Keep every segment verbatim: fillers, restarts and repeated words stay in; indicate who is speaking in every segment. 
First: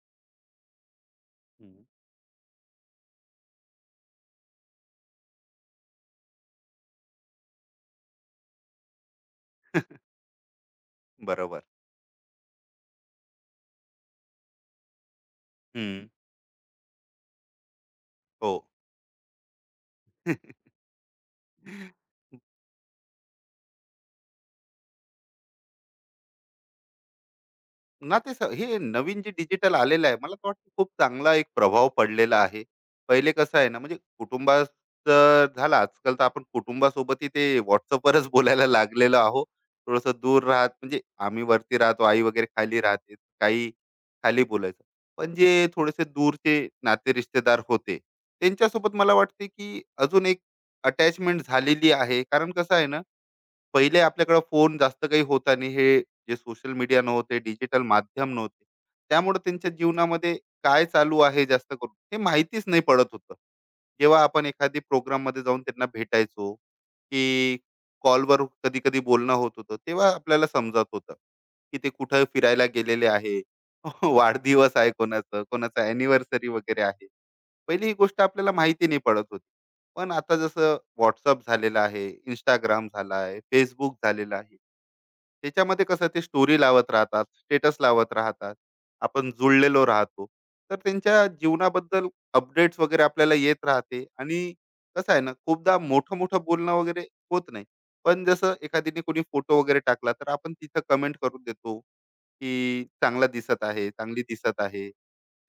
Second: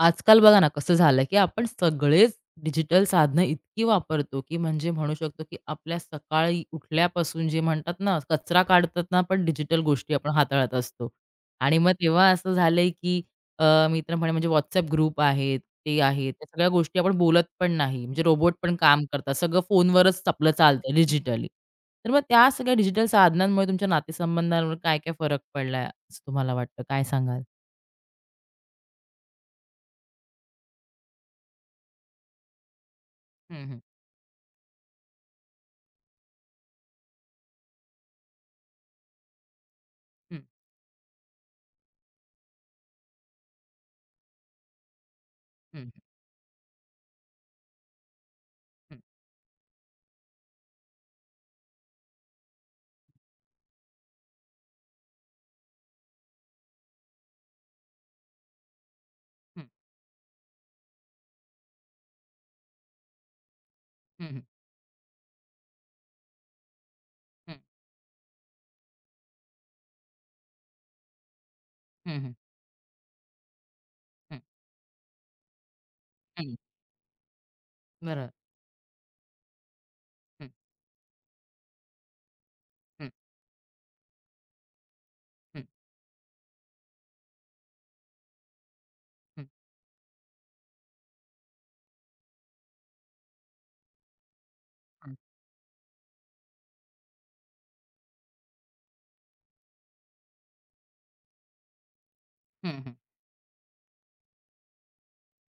Speaker 1: आजकाल बघा ना कसं झालं, की आपण
Speaker 2: हं.
Speaker 1: सगळेच डिजिटल साधनं इतकी वापरतो, की म्हणजे म्हणू शकतो, की आपल्या सकाळी उठल्यापासून जे म्हणतात ना, कचरा काढताना पण डिजिटल गोष्टी आपण हाताळत असतो.
Speaker 2: बरोबर.
Speaker 1: आणि मग तेव्हा असं झालंय, की अ, मित्र म्हणे म्हणजे WhatsApp ग्रुप आहेत, ते
Speaker 2: हं.
Speaker 1: आहेत. त्या सगळ्या गोष्टी आपण बोलत पण नाही. म्हणजे रोबोट
Speaker 2: हो.
Speaker 1: पण काम करतात. सगळं फोनवरच आपलं चालतंय डिजिटली. तर मग त्या सगळ्या डिजिटल साधनांमुळे तुमच्या नातेसंबंधांवर काय-काय फरक पडलाय असं तुम्हाला वाटतं? काय सांगाल?
Speaker 2: ना ते स हे नवीन जे डिजिटल आलेलं आहे, मला तर वाटतं खूप चांगला एक प्रभाव पडलेला आहे. पहिले कसं
Speaker 1: हं,
Speaker 2: आहे ना,
Speaker 1: हं.
Speaker 2: म्हणजे कुटुंबाचं झालं आजकाल तर आपण कुटुंबासोबतही ते WhatsAppवरच बोलायला लागलेलो आहोत. थोडंसं
Speaker 1: हं,
Speaker 2: दूर राहत म्हणजे आम्ही वरती राहतो, आई वगैरे खाली राहते. काही खाली बोलायचं. पण जे
Speaker 1: हं,
Speaker 2: थोडेसे दूरचे नाते-रिश्तेदार होते, त्यांच्यासोबत
Speaker 1: हं,
Speaker 2: मला वाटते, की अजून एक अटॅचमेंट झालेली आहे. कारण कसं आहे ना पहिले आपल्याकडे फोन जास्त काही होता नाही हे जे सोशल मीडिया नव्हते डिजिटल माध्यम नव्हते त्यामुळे
Speaker 1: हं.
Speaker 2: त्यांच्या जीवनामध्ये काय चालू आहे जास्त करून हे माहितीच नाही पडत होतं जेव्हा
Speaker 1: हं, हं,
Speaker 2: आपण एखादी प्रोग्राम मध्ये जाऊन त्यांना भेटायचो की
Speaker 1: हं,
Speaker 2: कॉलवर कधी कधी बोलणं होत होतं तेव्हा आपल्याला समजत होतं की ते
Speaker 1: हं,
Speaker 2: कुठं
Speaker 1: हं,
Speaker 2: फिरायला गेलेले आहे वाढदिवस आहे कोणाचं कोणाचं अॅनिव्हर्सरी वगैरे आहे पहिली ही गोष्ट
Speaker 1: बरोबर.
Speaker 2: आपल्याला माहिती नाही पडत होती. पण आता
Speaker 1: हं,
Speaker 2: जसं WhatsApp झालेलं आहे, इंस्टाग्राम
Speaker 1: हं,
Speaker 2: झाला आहे, Facebook झालेला आहे.
Speaker 1: हं,
Speaker 2: त्याच्यामध्ये कसं ते स्टोरी लावत राहतात, स्टेटस लावत राहतात. आपण
Speaker 1: हं,
Speaker 2: जुळलेलो राहतो. तर त्यांच्या जीवनाबद्दल अपडेट्स वगैरे आपल्याला येत राहते आणि कसं
Speaker 1: हं,
Speaker 2: आहे ना, खूपदा मोठं-मोठं बोलणं वगैरे होत नाही. पण जसं एखादीने कोणी फोटो वगैरे टाकला, तर आपण तिथं कमेंट करून देतो,
Speaker 1: हं,
Speaker 2: की
Speaker 1: हं.
Speaker 2: चांगला दिसत आहे, चांगली दिसत आहे.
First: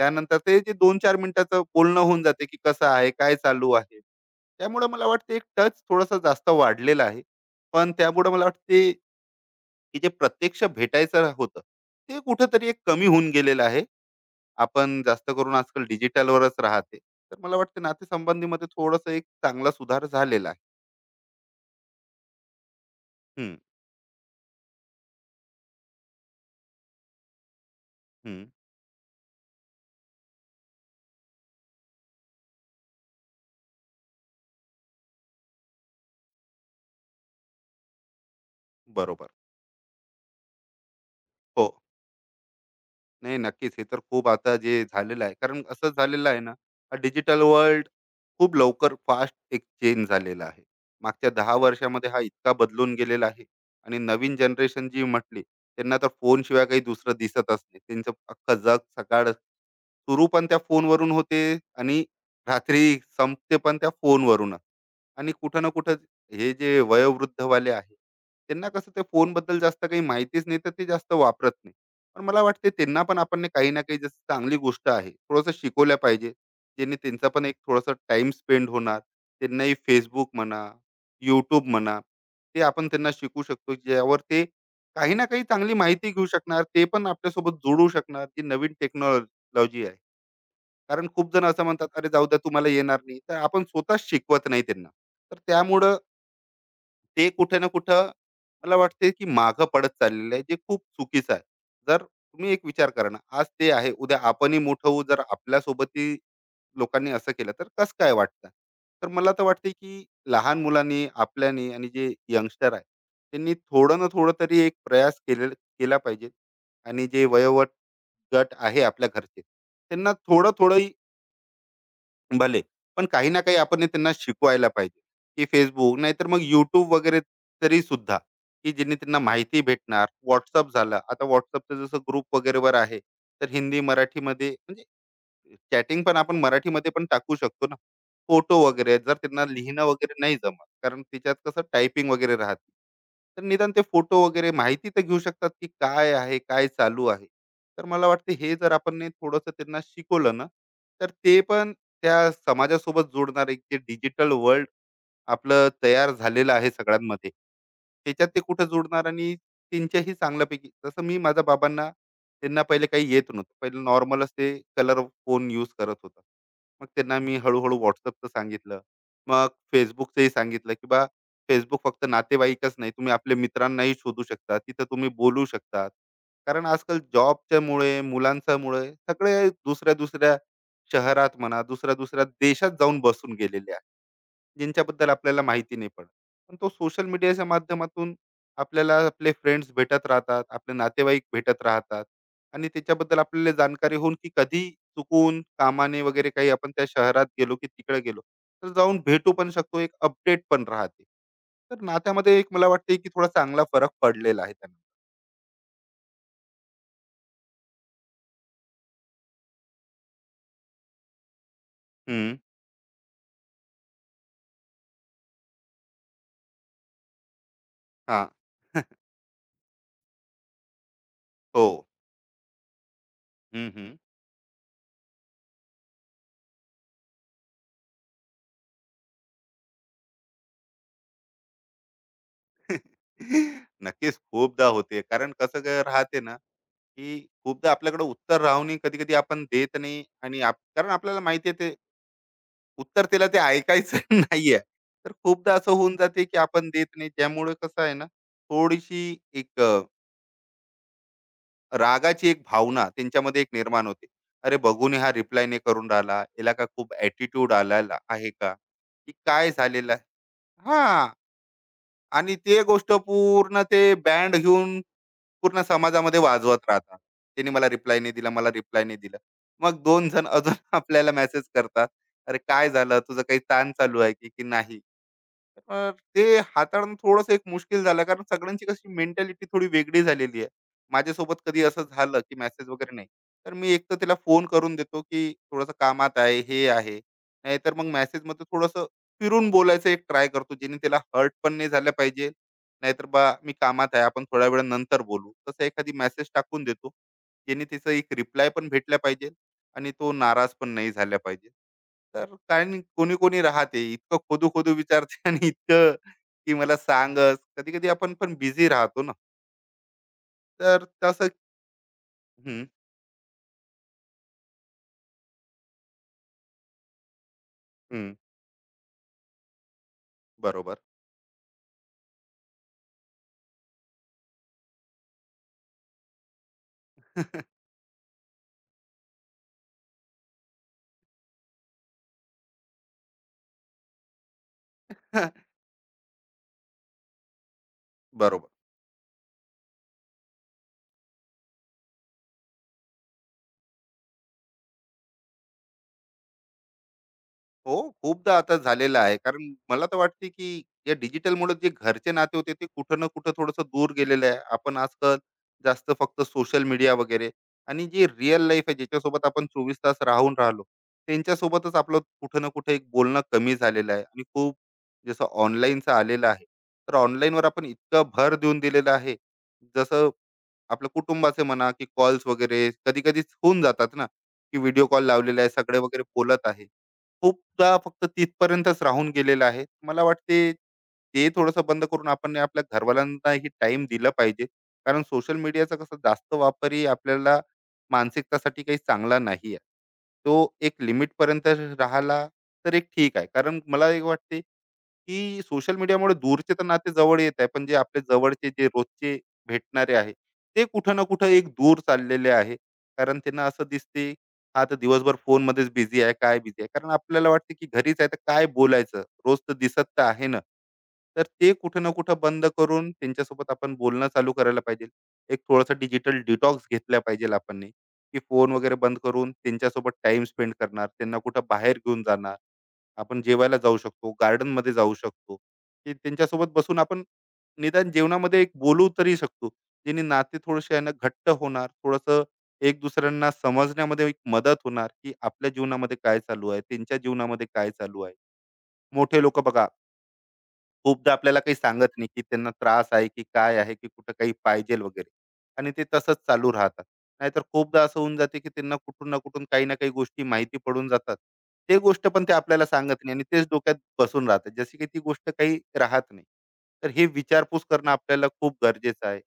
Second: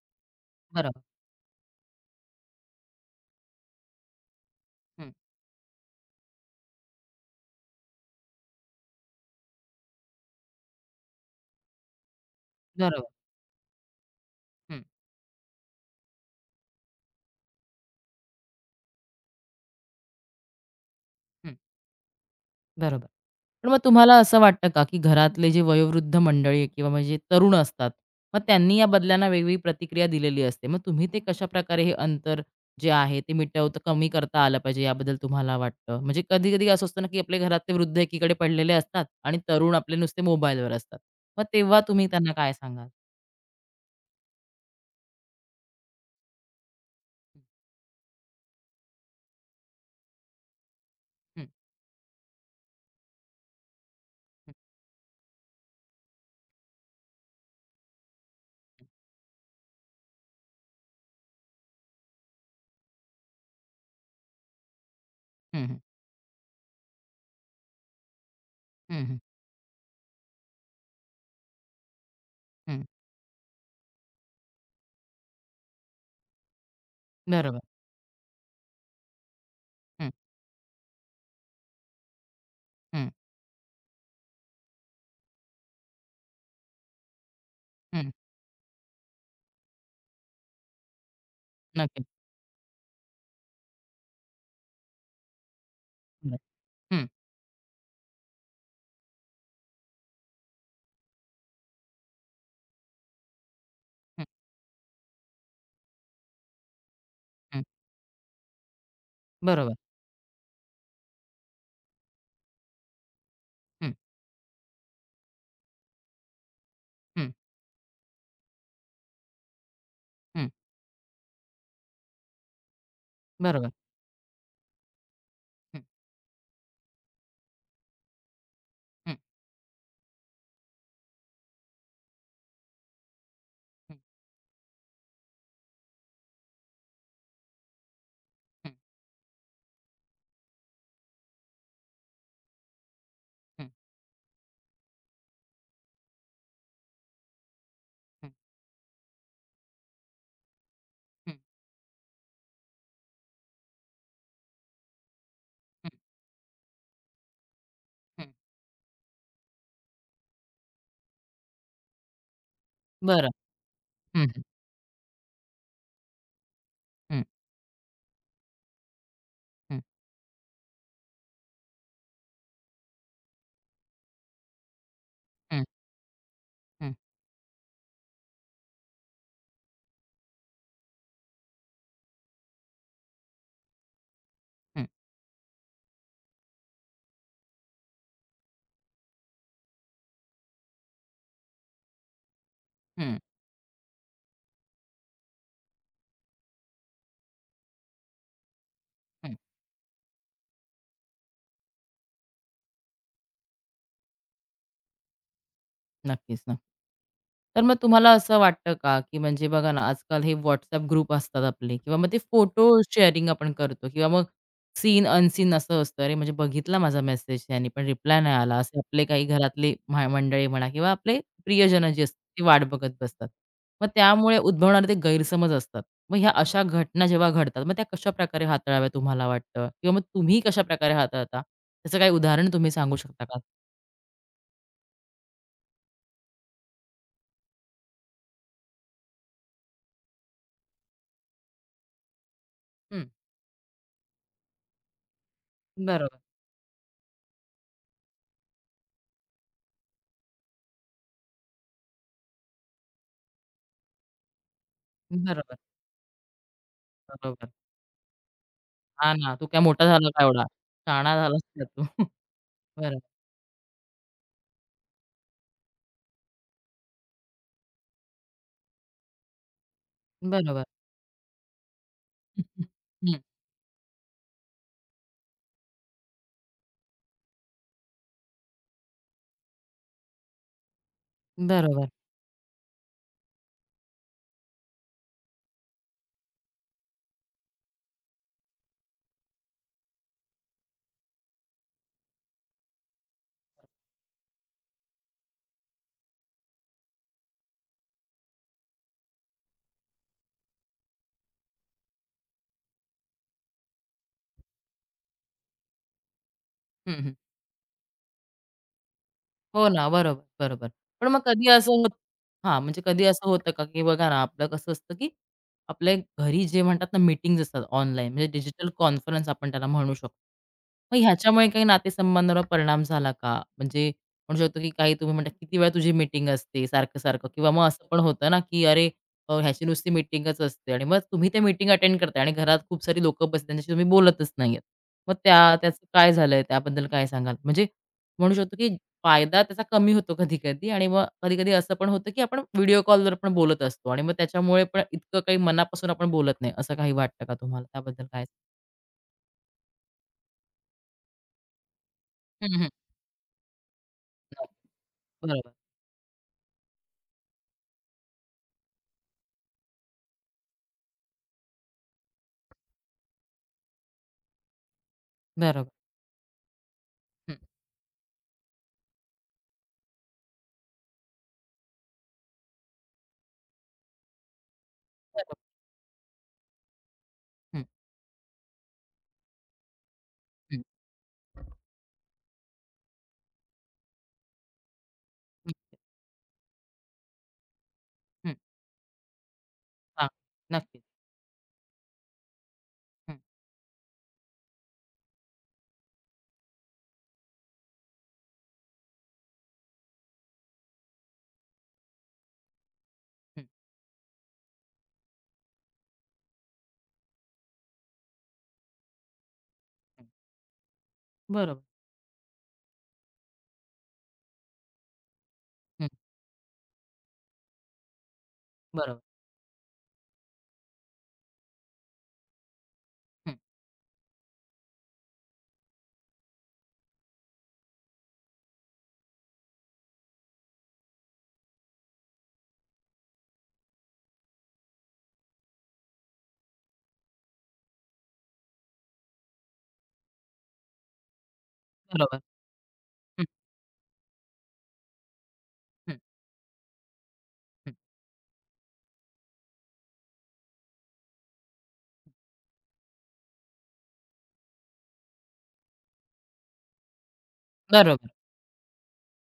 Speaker 2: त्यानंतर ते जे
Speaker 1: बरोबर.
Speaker 2: दोन ते चार मिनिटाचं बोलणं होऊन जाते, की कसं आहे, काय चालू आहे. त्यामुळं मला
Speaker 1: हं,
Speaker 2: वाटते एक टच थोडासा जास्त वाढलेला आहे. पण त्यामुळं मला वाटते की जे प्रत्यक्ष भेटायचं होतं, ते कुठेतरी एक
Speaker 1: बरोबर.
Speaker 2: कमी होऊन गेलेलं आहे.
Speaker 1: हं,
Speaker 2: आपण जास्त करून आजकाल डिजिटलवरच राहते. तर मला वाटतं नातेसंबंधीमध्ये थोडंसं एक चांगला सुधार झालेला आहे.
Speaker 1: हं, बरोबर.
Speaker 2: हं,
Speaker 1: पण मग तुम्हाला असं वाटतं का, की घरातले जे वयोवृद्ध मंडळी आहे किंवा म्हणजे तरुण असतात, मग
Speaker 2: हं.
Speaker 1: त्यांनी या बदलांना वेगवेगळी प्रतिक्रिया दिलेली असते. मग तुम्ही ते कशाप्रकारे हे अंतर जे आहे ते मिटवता कमी करता आलं पाहिजे याबद्दल तुम्हाला वाटतं? म्हणजे कधी-कधी असं असतं ना, की आपले घरातले वृद्ध एकीकडे पडलेले असतात
Speaker 2: बरोबर.
Speaker 1: आणि तरुण आपले नुसते मोबाईलवर असतात. मग
Speaker 2: हो.
Speaker 1: तेव्हा तुम्ही त्यांना काय सांगाल?
Speaker 2: नाही, नक्कीच. हे तर खूप आता जे झालेलं आहे, कारण असं झालेलं आहे ना, डिजिटल
Speaker 1: हं,
Speaker 2: वर्ल्ड खूप लवकर फास्ट एक चेंज झालेला आहे. मागच्या
Speaker 1: हं,
Speaker 2: दहा वर्षामध्ये हा इतका बदलून गेलेला आहे आणि नवीन जनरेशन जी म्हटली, त्यांना तर फोनशिवाय काही दुसरं दिसतच नाही. त्यांचं अख्खं जग सकाळ सुरू पण त्या फोनवरून होते आणि रात्री संपते पण त्या फोनवरूनच. आणि कुठं
Speaker 1: हं,
Speaker 2: ना
Speaker 1: हं,
Speaker 2: कुठं हे जे वयोवृद्धवाले आहे, त्यांना कसं ते
Speaker 1: हं, हं,
Speaker 2: फोनबद्दल जास्त काही माहितीच नाही, तर ते जास्त वापरत नाही. पण मला वाटते त्यांना पण आपण ने काही ना काही जसं चांगली गोष्ट आहे थोडंसं शिकवल्या पाहिजे ज्यांनी त्यांचा पण एक
Speaker 1: बरोबर.
Speaker 2: थोडासा टाइम स्पेंड होणार त्यांनाही
Speaker 1: हं,
Speaker 2: फेसबुक म्हणा यूट्यूब म्हणा ते आपण
Speaker 1: हं,
Speaker 2: त्यांना शिकू शकतो ज्यावर ते काही ना काही चांगली माहिती घेऊ शकणार ते पण आपल्यासोबत जोडू
Speaker 1: हं.
Speaker 2: शकणार जी नवीन टेक्नॉलॉजी आहे कारण खूप जण असं म्हणतात
Speaker 1: नक्कीच.
Speaker 2: अरे जाऊ द्या तुम्हाला येणार नाही तर आपण स्वतःच शिकवत नाही त्यांना तर त्यामुळं
Speaker 1: बरं. हं,
Speaker 2: ते कुठे ना कुठं मला वाटते की मागं पडत चाललेलं आहे जे खूप चुकीचं आहे जर तुम्ही एक विचार करा ना आज ते आहे उद्या
Speaker 1: हं,
Speaker 2: आपणही मोठं होऊ जर आपल्यासोबतही लोकांनी असं केलं
Speaker 1: हं.
Speaker 2: तर कसं काय वाटतं तर मला तर वाटते
Speaker 1: बरोबर.
Speaker 2: की लहान मुलांनी आपल्यानी आणि जे यंगस्टर आहे त्यांनी
Speaker 1: हं,
Speaker 2: थोडं ना थोडं तरी एक प्रयास केले केला पाहिजे आणि जे
Speaker 1: हं,
Speaker 2: वयोवट गट आहे आपल्या घरचे त्यांना
Speaker 1: हं.
Speaker 2: थोडं थोडं भले. पण काही ना काही
Speaker 1: बरोबर.
Speaker 2: आपण हे त्यांना शिकवायला पाहिजे, की
Speaker 1: हं,
Speaker 2: Facebook नाहीतर मग YouTube वगैरे तरी सुद्धा, की ज्यांनी
Speaker 1: हं,
Speaker 2: त्यांना माहिती भेटणार. WhatsApp झालं. आता WhatsAppचं जसं ग्रुप वगैरेवर आहे, तर हिंदी,
Speaker 1: हं,
Speaker 2: मराठीमध्ये म्हणजे चॅटिंग पण आपण मराठीमध्ये पण टाकू शकतो ना. फोटो
Speaker 1: हं,
Speaker 2: वगैरे जर त्यांना लिहिणं वगैरे नाही जमत, कारण त्याच्यात कसं टायपिंग वगैरे राहते. तर
Speaker 1: हं,
Speaker 2: निदान ते फोटो वगैरे माहिती तर घेऊ शकतात, की काय आहे, काय चालू आहे. तर मला
Speaker 1: हं,
Speaker 2: वाटतं हे जर आपण नी थोडंसं त्यांना शिकवलं ना, तर
Speaker 1: हं,
Speaker 2: ते पण त्या समाजासोबत जोडणार एक जे डिजिटल वर्ल्ड आपलं
Speaker 1: हं,
Speaker 2: तयार झालेलं आहे सगळ्यांमध्ये, त्याच्यात
Speaker 1: हं.
Speaker 2: ते कुठं जोडणार आणि त्यांच्याही चांगल्यापैकी जसं मी माझ्या बाबांना त्यांना पहिले काही
Speaker 1: बरं.
Speaker 2: येत नव्हतं. पहिले
Speaker 1: हं,
Speaker 2: नॉर्मलच
Speaker 1: हं,
Speaker 2: ते कलर फोन यूज करत होता. मग त्यांना
Speaker 1: हं,
Speaker 2: मी हळू-हळू WhatsAppचं सांगितलं. मग
Speaker 1: हं,
Speaker 2: Facebookचंही सांगितलं, की बा Facebook फक्त नातेवाईकच नाही, तुम्ही आपल्या मित्रांनाही शोधू शकता. तिथं तुम्ही बोलू
Speaker 1: हं,
Speaker 2: शकता. कारण
Speaker 1: हं,
Speaker 2: आजकाल जॉबच्यामुळे, मुलांच्यामुळे सगळे दुसऱ्या-दुसऱ्या शहरात म्हणा, दुसऱ्या-दुसऱ्या देशात जाऊन बसून गेलेले आहे.
Speaker 1: हं,
Speaker 2: ज्यांच्याबद्दल आपल्याला माहिती नाही पडत पण तो सोशल मीडियाच्या माध्यमातून आपल्याला आपले फ्रेंड्स भेटत राहतात आपले नातेवाईक भेटत राहतात आणि
Speaker 1: हं,
Speaker 2: त्याच्याबद्दल आपल्याला जाणकारी होऊन की कधी चुकून कामाने वगैरे काही आपण त्या शहरात गेलो की तिकडे गेलो तर जाऊन भेटू
Speaker 1: हं.
Speaker 2: पण शकतो एक अपडेट पण राहते तर नात्यामध्ये एक मला वाटते की थोडा चांगला फरक पडलेला आहे त्यांना
Speaker 1: नक्कीच, नक्की. तर मग तुम्हाला असं वाटतं का, की म्हणजे बघा ना, आजकाल हे WhatsApp ग्रुप असतात आपले किंवा मग ते
Speaker 2: हम्म,
Speaker 1: फोटो शेअरिंग आपण करतो किंवा मग सीन अनसीन असं असतं. अरे, म्हणजे बघितला माझा मेसेज त्याने पण रिप्लाय
Speaker 2: हा
Speaker 1: नाही आला. असे आपले काही घरातले म्हा मंडळी म्हणा किंवा आपले
Speaker 2: हो
Speaker 1: प्रियजन जे असतात ते वाट बघत बसतात.
Speaker 2: हम्म,
Speaker 1: मग
Speaker 2: हम्म.
Speaker 1: त्यामुळे उद्भवणारे ते गैरसमज असतात. मग ह्या अशा घटना जेव्हा घडतात, मग त्या कशाप्रकारे हाताळाव्या तुम्हाला वाटतं? किंवा मग तुम्ही कशाप्रकारे हाताळता? त्याचं काही उदाहरण तुम्ही सांगू शकता का?
Speaker 2: नक्कीच खूपदा होते कारण कसं काय राहते ना की खूपदा आपल्याकडे उत्तर राहूनही कधी कधी आपण देत नाही आणि आप- कारण आपल्याला माहिती आहे ते उत्तर
Speaker 1: हं,
Speaker 2: त्याला ते ऐकायचं नाहीये तर खूपदा असं होऊन
Speaker 1: बरोबर,
Speaker 2: जाते की आपण देत नाही त्यामुळे कसं आहे ना थोडीशी एक अ, रागाची एक भावना त्यांच्यामध्ये एक निर्माण होते अरे बघून हा रिप्लाय
Speaker 1: बरोबर,
Speaker 2: नाही करून राहिला याला का खूप
Speaker 1: बरोबर.
Speaker 2: ऍटिट्यूड आलेला आहे का
Speaker 1: हां
Speaker 2: की
Speaker 1: ना, तू
Speaker 2: काय
Speaker 1: काय मोठा
Speaker 2: झालेला आहे?
Speaker 1: झाला का एवढा?
Speaker 2: हा
Speaker 1: शहाणा झालास का तू?
Speaker 2: आणि ते गोष्ट
Speaker 1: बरं,
Speaker 2: पूर्ण ते बँड घेऊन पूर्ण समाजामध्ये वाजवत राहतात. त्यांनी मला रिप्लाय नाही दिला, मला रिप्लाय नाही दिला. मग दोन जण अजून
Speaker 1: बरोबर.
Speaker 2: आपल्याला मेसेज करतात. "अरे काय झालं?
Speaker 1: हं,
Speaker 2: तुझं काही ताण चालू आहे की, की नाही?" अ, ते हाताळणं थोडंसं एक मुश्किल झालं कारण सगळ्यांची कशी मेंटॅलिटी थोडी वेगळी झालेली आहे. माझ्यासोबत कधी असं
Speaker 1: बरोबर.
Speaker 2: झालं, की मेसेज वगैरे नाही. तर मी एक तर त्याला फोन करून देतो, की थोडंसं कामात आहे, हे आहे. नाहीतर मग मेसेजमध्ये थोडंसं फिरून बोलायचं एक ट्राय करतो, जेणे त्याला हर्ट पण नाही झालं पाहिजे. नाहीतर बा मी कामात आहे, आपण थोड्या वेळानंतर बोलू. तसं एखादी मेसेज टाकून देतो, जेणे त्याचा एक रिप्लाय पण भेटला पाहिजे. आणि तो नाराज पण नाही झाला पाहिजे. तर कारण कोणी कोणी राहते इतकं खोदू-खोदू विचारते आणि इतकं की मला
Speaker 1: हं, हं.
Speaker 2: सांगच. कधी-कधी आपण पण बिझी राहतो ना.
Speaker 1: हो ना, बरोबर, बरोबर.
Speaker 2: तर
Speaker 1: पण मग
Speaker 2: तसं
Speaker 1: कधी असं होत हां,
Speaker 2: हं,
Speaker 1: म्हणजे कधी असं होतं का, की बघा ना, आपलं कसं असतं, की आपल्या घरी जे म्हणतात ना, मीटिंग्ज असतात ऑनलाईन,
Speaker 2: हं.
Speaker 1: म्हणजे डिजिटल कॉन्फरन्स आपण त्याला म्हणू शकतो.
Speaker 2: बरोबर.
Speaker 1: मग ह्याच्यामुळे काही नातेसंबंधावर परिणाम झाला का? म्हणजे म्हणू शकतो, की काही तुम्ही म्हणता, किती वेळा तुझी मीटिंग असते सारखं-सारखं किंवा मग असं पण होतं ना, की अरे, अ, ह्याची नुसती मीटिंगच असते आणि मग तुम्ही ते मीटिंग अटेंड करताय आणि घरात खूप सारी लोकं बसली, त्यांच्याशी तुम्ही बोलतच नाहीयेत. मग त्या त्याचं काय झालंय? त्याबद्दल काय सांगाल? म्हणजे म्हणू
Speaker 2: बरोबर.
Speaker 1: शकतो, की फायदा त्याचा कमी होतो कधी-कधी आणि मग कधी-कधी असं पण होतं, की आपण व्हिडिओ कॉलवर पण बोलत असतो आणि मग त्याच्यामुळे पण इतकं काही मनापासून आपण बोलत नाही. असं काही वाटतं का तुम्हाला?
Speaker 2: हो,
Speaker 1: त्याबद्दल काय?
Speaker 2: खूपदा आता झालेलं आहे. कारण मला तर वाटते, की या डिजिटलमुळे जे घरचे नाते होते,
Speaker 1: हं,
Speaker 2: ते
Speaker 1: हं.
Speaker 2: कुठं ना कुठं थोडंसं दूर गेलेलं आहे.
Speaker 1: नाही.
Speaker 2: आपण आजकाल
Speaker 1: बरोबर,
Speaker 2: जास्त फक्त सोशल मीडिया वगैरे आणि जी रिअल लाईफ आहे, ज्याच्यासोबत आपण चोवीस तास राहून राहिलो, त्यांच्यासोबतच आपलं कुठं ना कुठे एक बोलणं कमी झालेलं आहे आणि खूप जसं
Speaker 1: बरोबर.
Speaker 2: ऑनलाईनचं आलेलं आहे. तर
Speaker 1: हं,
Speaker 2: ऑनलाईनवर आपण इतकं भर देऊन दिलेलं आहे, जसं आपल्या कुटुंबाचे म्हणा की कॉल्स वगैरे कधी कधी होऊन जातात ना की व्हिडिओ कॉल
Speaker 1: बरोबर.
Speaker 2: लावलेला आहे सगळे वगैरे बोलत आहे
Speaker 1: हं,
Speaker 2: खूपदा फक्त तिथपर्यंतच राहून गेलेलं आहे मला वाटते
Speaker 1: हं,
Speaker 2: ते थोडंसं बंद करून आपण आपल्या घरवाल्यांनाही टाइम दिला पाहिजे कारण सोशल
Speaker 1: हं,
Speaker 2: मीडियाचा कसं जास्त वापरही आपल्याला
Speaker 1: हं.
Speaker 2: मानसिकतासाठी काही चांगला नाही आहे
Speaker 1: हां,
Speaker 2: तो एक
Speaker 1: नक्कीच.
Speaker 2: लिमिट पर्यंत राहिला तर एक ठीक
Speaker 1: हं,
Speaker 2: आहे कारण मला एक वाटते की सोशल मीडियामुळे दूरचे तर नाते जवळ येत आहे पण जे आपले जवळचे जे रोजचे भेटणारे आहे ते कुठं ना कुठं एक दूर चाललेले आहे. कारण
Speaker 1: हं,
Speaker 2: त्यांना असं दिसते, हा तर दिवसभर फोनमध्येच बिझी आहे, काय बिझी आहे. कारण आपल्याला वाटते की घरीच आहे तर काय बोलायचं? रोज तर दिसत तर
Speaker 1: हं.
Speaker 2: आहे ना. तर ते
Speaker 1: बरोबर.
Speaker 2: कुठं ना कुठं बंद करून त्यांच्यासोबत आपण बोलणं चालू करायला पाहिजे. एक थोडासा
Speaker 1: हं,
Speaker 2: डिजिटल डिटॉक्स घेतला पाहिजे आपणनी, की फोन वगैरे बंद
Speaker 1: बरोबर.
Speaker 2: करून त्यांच्यासोबत टाईम स्पेंड करणार, त्यांना कुठं बाहेर घेऊन जाणार. आपण
Speaker 1: हं,
Speaker 2: जेवायला जाऊ शकतो, गार्डनमध्ये जाऊ शकतो, की त्यांच्यासोबत बसून आपण निदान जेवणामध्ये एक बोलू तरी शकतो. ज्यांनी नाते थोडेसे आहे ना घट्ट होणार थोडंसं एक दुसऱ्यांना समजण्यामध्ये एक मदत होणार की आपल्या जीवनामध्ये काय चालू आहे त्यांच्या जीवनामध्ये काय चालू आहे मोठे लोक बघा खूपदा आपल्याला काही सांगत नाही,
Speaker 1: बरोबर.
Speaker 2: की त्यांना त्रास आहे, की
Speaker 1: हं,
Speaker 2: काय आहे, की कुठं काही पाहिजेल वगैरे आणि ते
Speaker 1: हं,
Speaker 2: तसंच चालू राहतात. नाहीतर
Speaker 1: हं.
Speaker 2: खूपदा असं होऊन जाते, की त्यांना कुठून ना कुठून काही ना काही गोष्टी माहिती पडून जातात. ते गोष्ट पण ते आपल्याला सांगत नाही आणि तेच डोक्यात बसून राहते. जशी की ती गोष्ट काही राहत नाही. तर हे विचारपूस करणं
Speaker 1: बरोबर.
Speaker 2: आपल्याला खूप गरजेचं आहे.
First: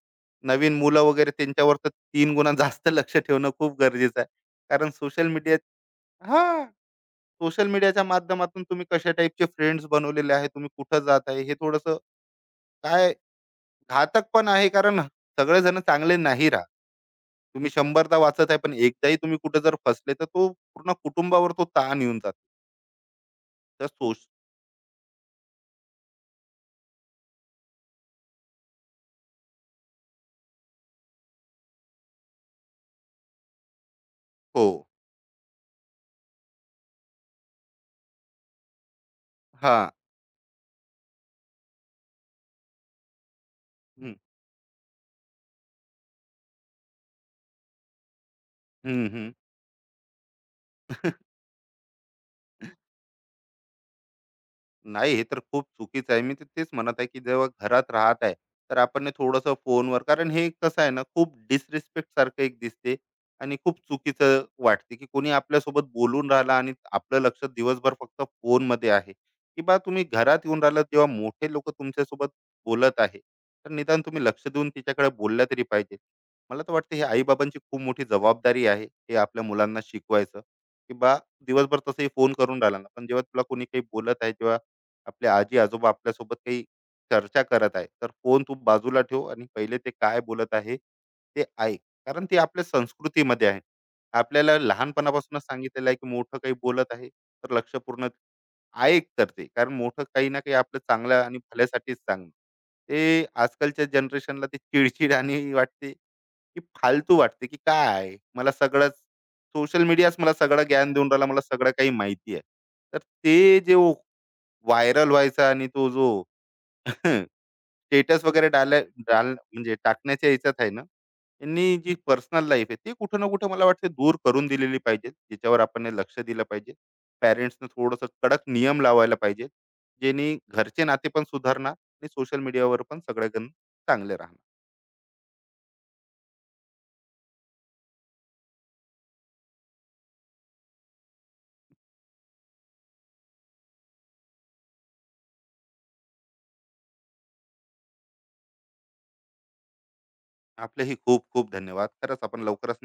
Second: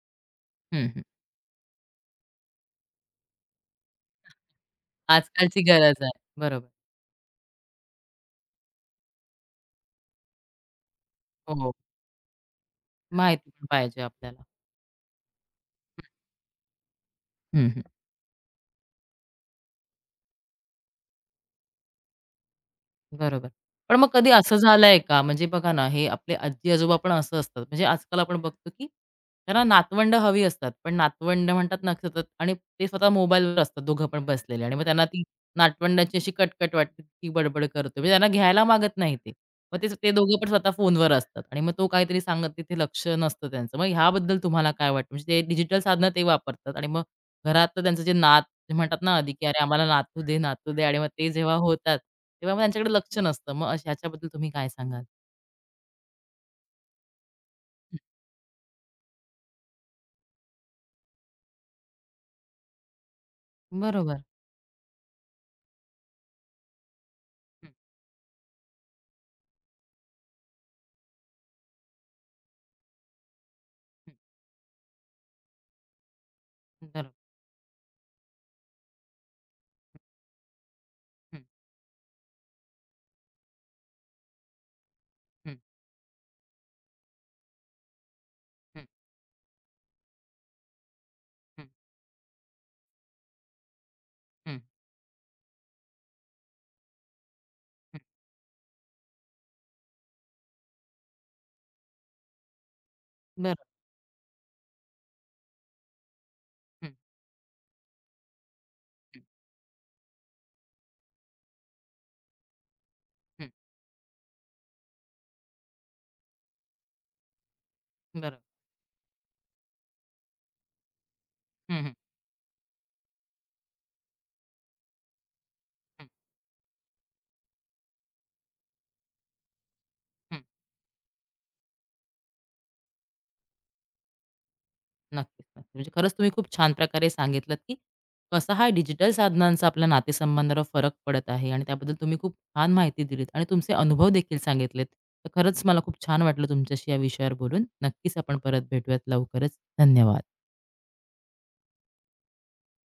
Speaker 2: नवीन
Speaker 1: हं,
Speaker 2: मुलं
Speaker 1: हं.
Speaker 2: वगैरे त्यांच्यावर तर तीन गुणा जास्त लक्ष ठेवणं खूप गरजेचं आहे. कारण सोशल मीडिया
Speaker 1: आजकालची गरज आहे.
Speaker 2: हां.
Speaker 1: बरोबर.
Speaker 2: सोशल मीडियाच्या माध्यमातून तुम्ही कशा टाईपचे फ्रेंड्स बनवलेले आहेत, तुम्ही कुठं जात आहे, हे
Speaker 1: हो,
Speaker 2: थोडंसं काय
Speaker 1: माहिती पण पाहिजे
Speaker 2: घातक
Speaker 1: आपल्याला.
Speaker 2: पण आहे कारण सगळेजण चांगले नाही राहत.
Speaker 1: हं,
Speaker 2: तुम्ही
Speaker 1: हं.
Speaker 2: शंभरदा वाचत आहे पण एकदाही तुम्ही कुठे जर फसले तर तो पूर्ण कुटुंबावर तो ताण येऊन जातो.
Speaker 1: बरोबर.
Speaker 2: तर
Speaker 1: पण मग
Speaker 2: सोश
Speaker 1: कधी असं झालंय का? म्हणजे बघा ना, हे आपले आजी-आजोबा पण असं असतात. म्हणजे आजकाल आपण बघतो, की त्यांना नातवंड हवी असतात. पण नातवंड म्हणतात ना सतत आणि ते स्वतः मोबाईलवर असतात दोघं पण बसलेले
Speaker 2: हो.
Speaker 1: आणि मग त्यांना ती नातवंडाची अशी कटकट वाटते, ती बडबड करतो. म्हणजे त्यांना घ्यायला मागत नाही ते. मग ते
Speaker 2: हां.
Speaker 1: ते दोघं पण स्वतः फोनवर असतात आणि मग तो काहीतरी सांगत तिथे लक्ष नसतं त्यांचं. मग
Speaker 2: हं.
Speaker 1: ह्याबद्दल तुम्हाला काय वाटतं? म्हणजे ते डिजिटल साधनं ते वापरतात आणि मग घरातलं त्यांचं जे नात ते म्हणतात
Speaker 2: हं,
Speaker 1: ना
Speaker 2: हं.
Speaker 1: आधी, की "अरे आम्हाला नातू दे, नातू दे" आणि मग ते जेव्हा होतात, तेव्हा मग त्यांच्याकडे लक्ष नसतं. मग अशा ह्याच्याबद्दल तुम्ही काय सांगाल?
Speaker 2: नाही हे तर खूप चुकीचं आहे. मी तर तेच म्हणत आहे, की जेव्हा घरात राहत आहे, तर आपण ना थोडंसं फोनवर कारण हे कसं आहे ना, खूप डिसरिस्पेक्ट सारखं एक दिसते आणि खूप
Speaker 1: बरोबर.
Speaker 2: चुकीचं वाटते, की कोणी आपल्यासोबत बोलून राहिला आणि आपलं लक्ष
Speaker 1: हं,
Speaker 2: दिवसभर फक्त फोनमध्ये आहे, की बा तुम्ही घरात येऊन राहिला तेव्हा मोठे लोकं तुमच्यासोबत बोलत आहे, तर निदान
Speaker 1: हं.
Speaker 2: तुम्ही लक्ष देऊन तिच्याकडे बोलल्या तरी पाहिजे. मला तर वाटतं ही
Speaker 1: बरोबर.
Speaker 2: आई खूप मोठी जबाबदारी आहे, हे आपल्या मुलांना शिकवायचं, की बा
Speaker 1: हं,
Speaker 2: दिवसभर तसंही फोन करून राहिला ना, पण जेव्हा तुला कोणी काही बोलत आहे, जेव्हा आपले
Speaker 1: हं,
Speaker 2: आजी-आजोबा आपल्यासोबत काही चर्चा करत आहे, तर फोन तू
Speaker 1: हं,
Speaker 2: बाजूला ठेव आणि पहिले ते काय बोलत आहे, ते
Speaker 1: हं,
Speaker 2: ऐक. कारण ते आपल्या संस्कृतीमध्ये आहे. आपल्याला
Speaker 1: हं,
Speaker 2: लहानपणापासूनच सांगितलेलं आहे, की मोठं काही बोलत आहे, तर
Speaker 1: हं.
Speaker 2: लक्षपूर्ण ऐक तर ते. कारण मोठं काही ना काही आपलं चांगलं आणि भल्यासाठीच सांगणं. ते
Speaker 1: बरोबर.
Speaker 2: आजकालच्या जनरेशनला ते चिडचिड आणि वाटते, की
Speaker 1: हं,
Speaker 2: फालतू वाटते, की काय मला सगळंच
Speaker 1: हं,
Speaker 2: सोशल मीडियाच मला सगळं ज्ञान देऊन राहिला, मला सगळं काही माहिती आहे. तर
Speaker 1: हं.
Speaker 2: ते जे व्हायरल व्हायचा आणि तो जो स्टेटस
Speaker 1: बरोबर.
Speaker 2: वगैरे डाला डाल म्हणजे टाकण्याच्या ह्याच्यात आहे ना, त्यांनी
Speaker 1: हं, हं,
Speaker 2: जी पर्सनल लाईफ आहे, ती कुठं ना कुठं मला वाटते दूर करून दिलेली पाहिजे. त्याच्यावर आपण हे
Speaker 1: हं,
Speaker 2: लक्ष दिलं पाहिजे. पॅरेंट्सनं थोडंसं कडक नियम लावायला पाहिजे, जेणे
Speaker 1: हं.
Speaker 2: घरचे नाते पण सुधारणार आणि सोशल मीडियावर पण सगळेजण चांगले राहणार.
Speaker 1: नक्कीच, नक्कीच. म्हणजे खरंच तुम्ही खूप छान प्रकारे सांगितलत, की कसा हा डिजिटल साधनांचा आपल्या नातेसंबंधावर फरक पडत आहे आणि त्याबद्दल तुम्ही खूप छान माहिती दिलीत आणि तुमचे अनुभव देखील सांगितलेत. तर खरंच मला खूप छान वाटलं तुमच्याशी या विषयावर बोलून. नक्कीच आपण परत भेटूयात लवकरच. धन्यवाद.
Speaker 2: आपलेही खूप खूप धन्यवाद. खरंच आपण लवकरच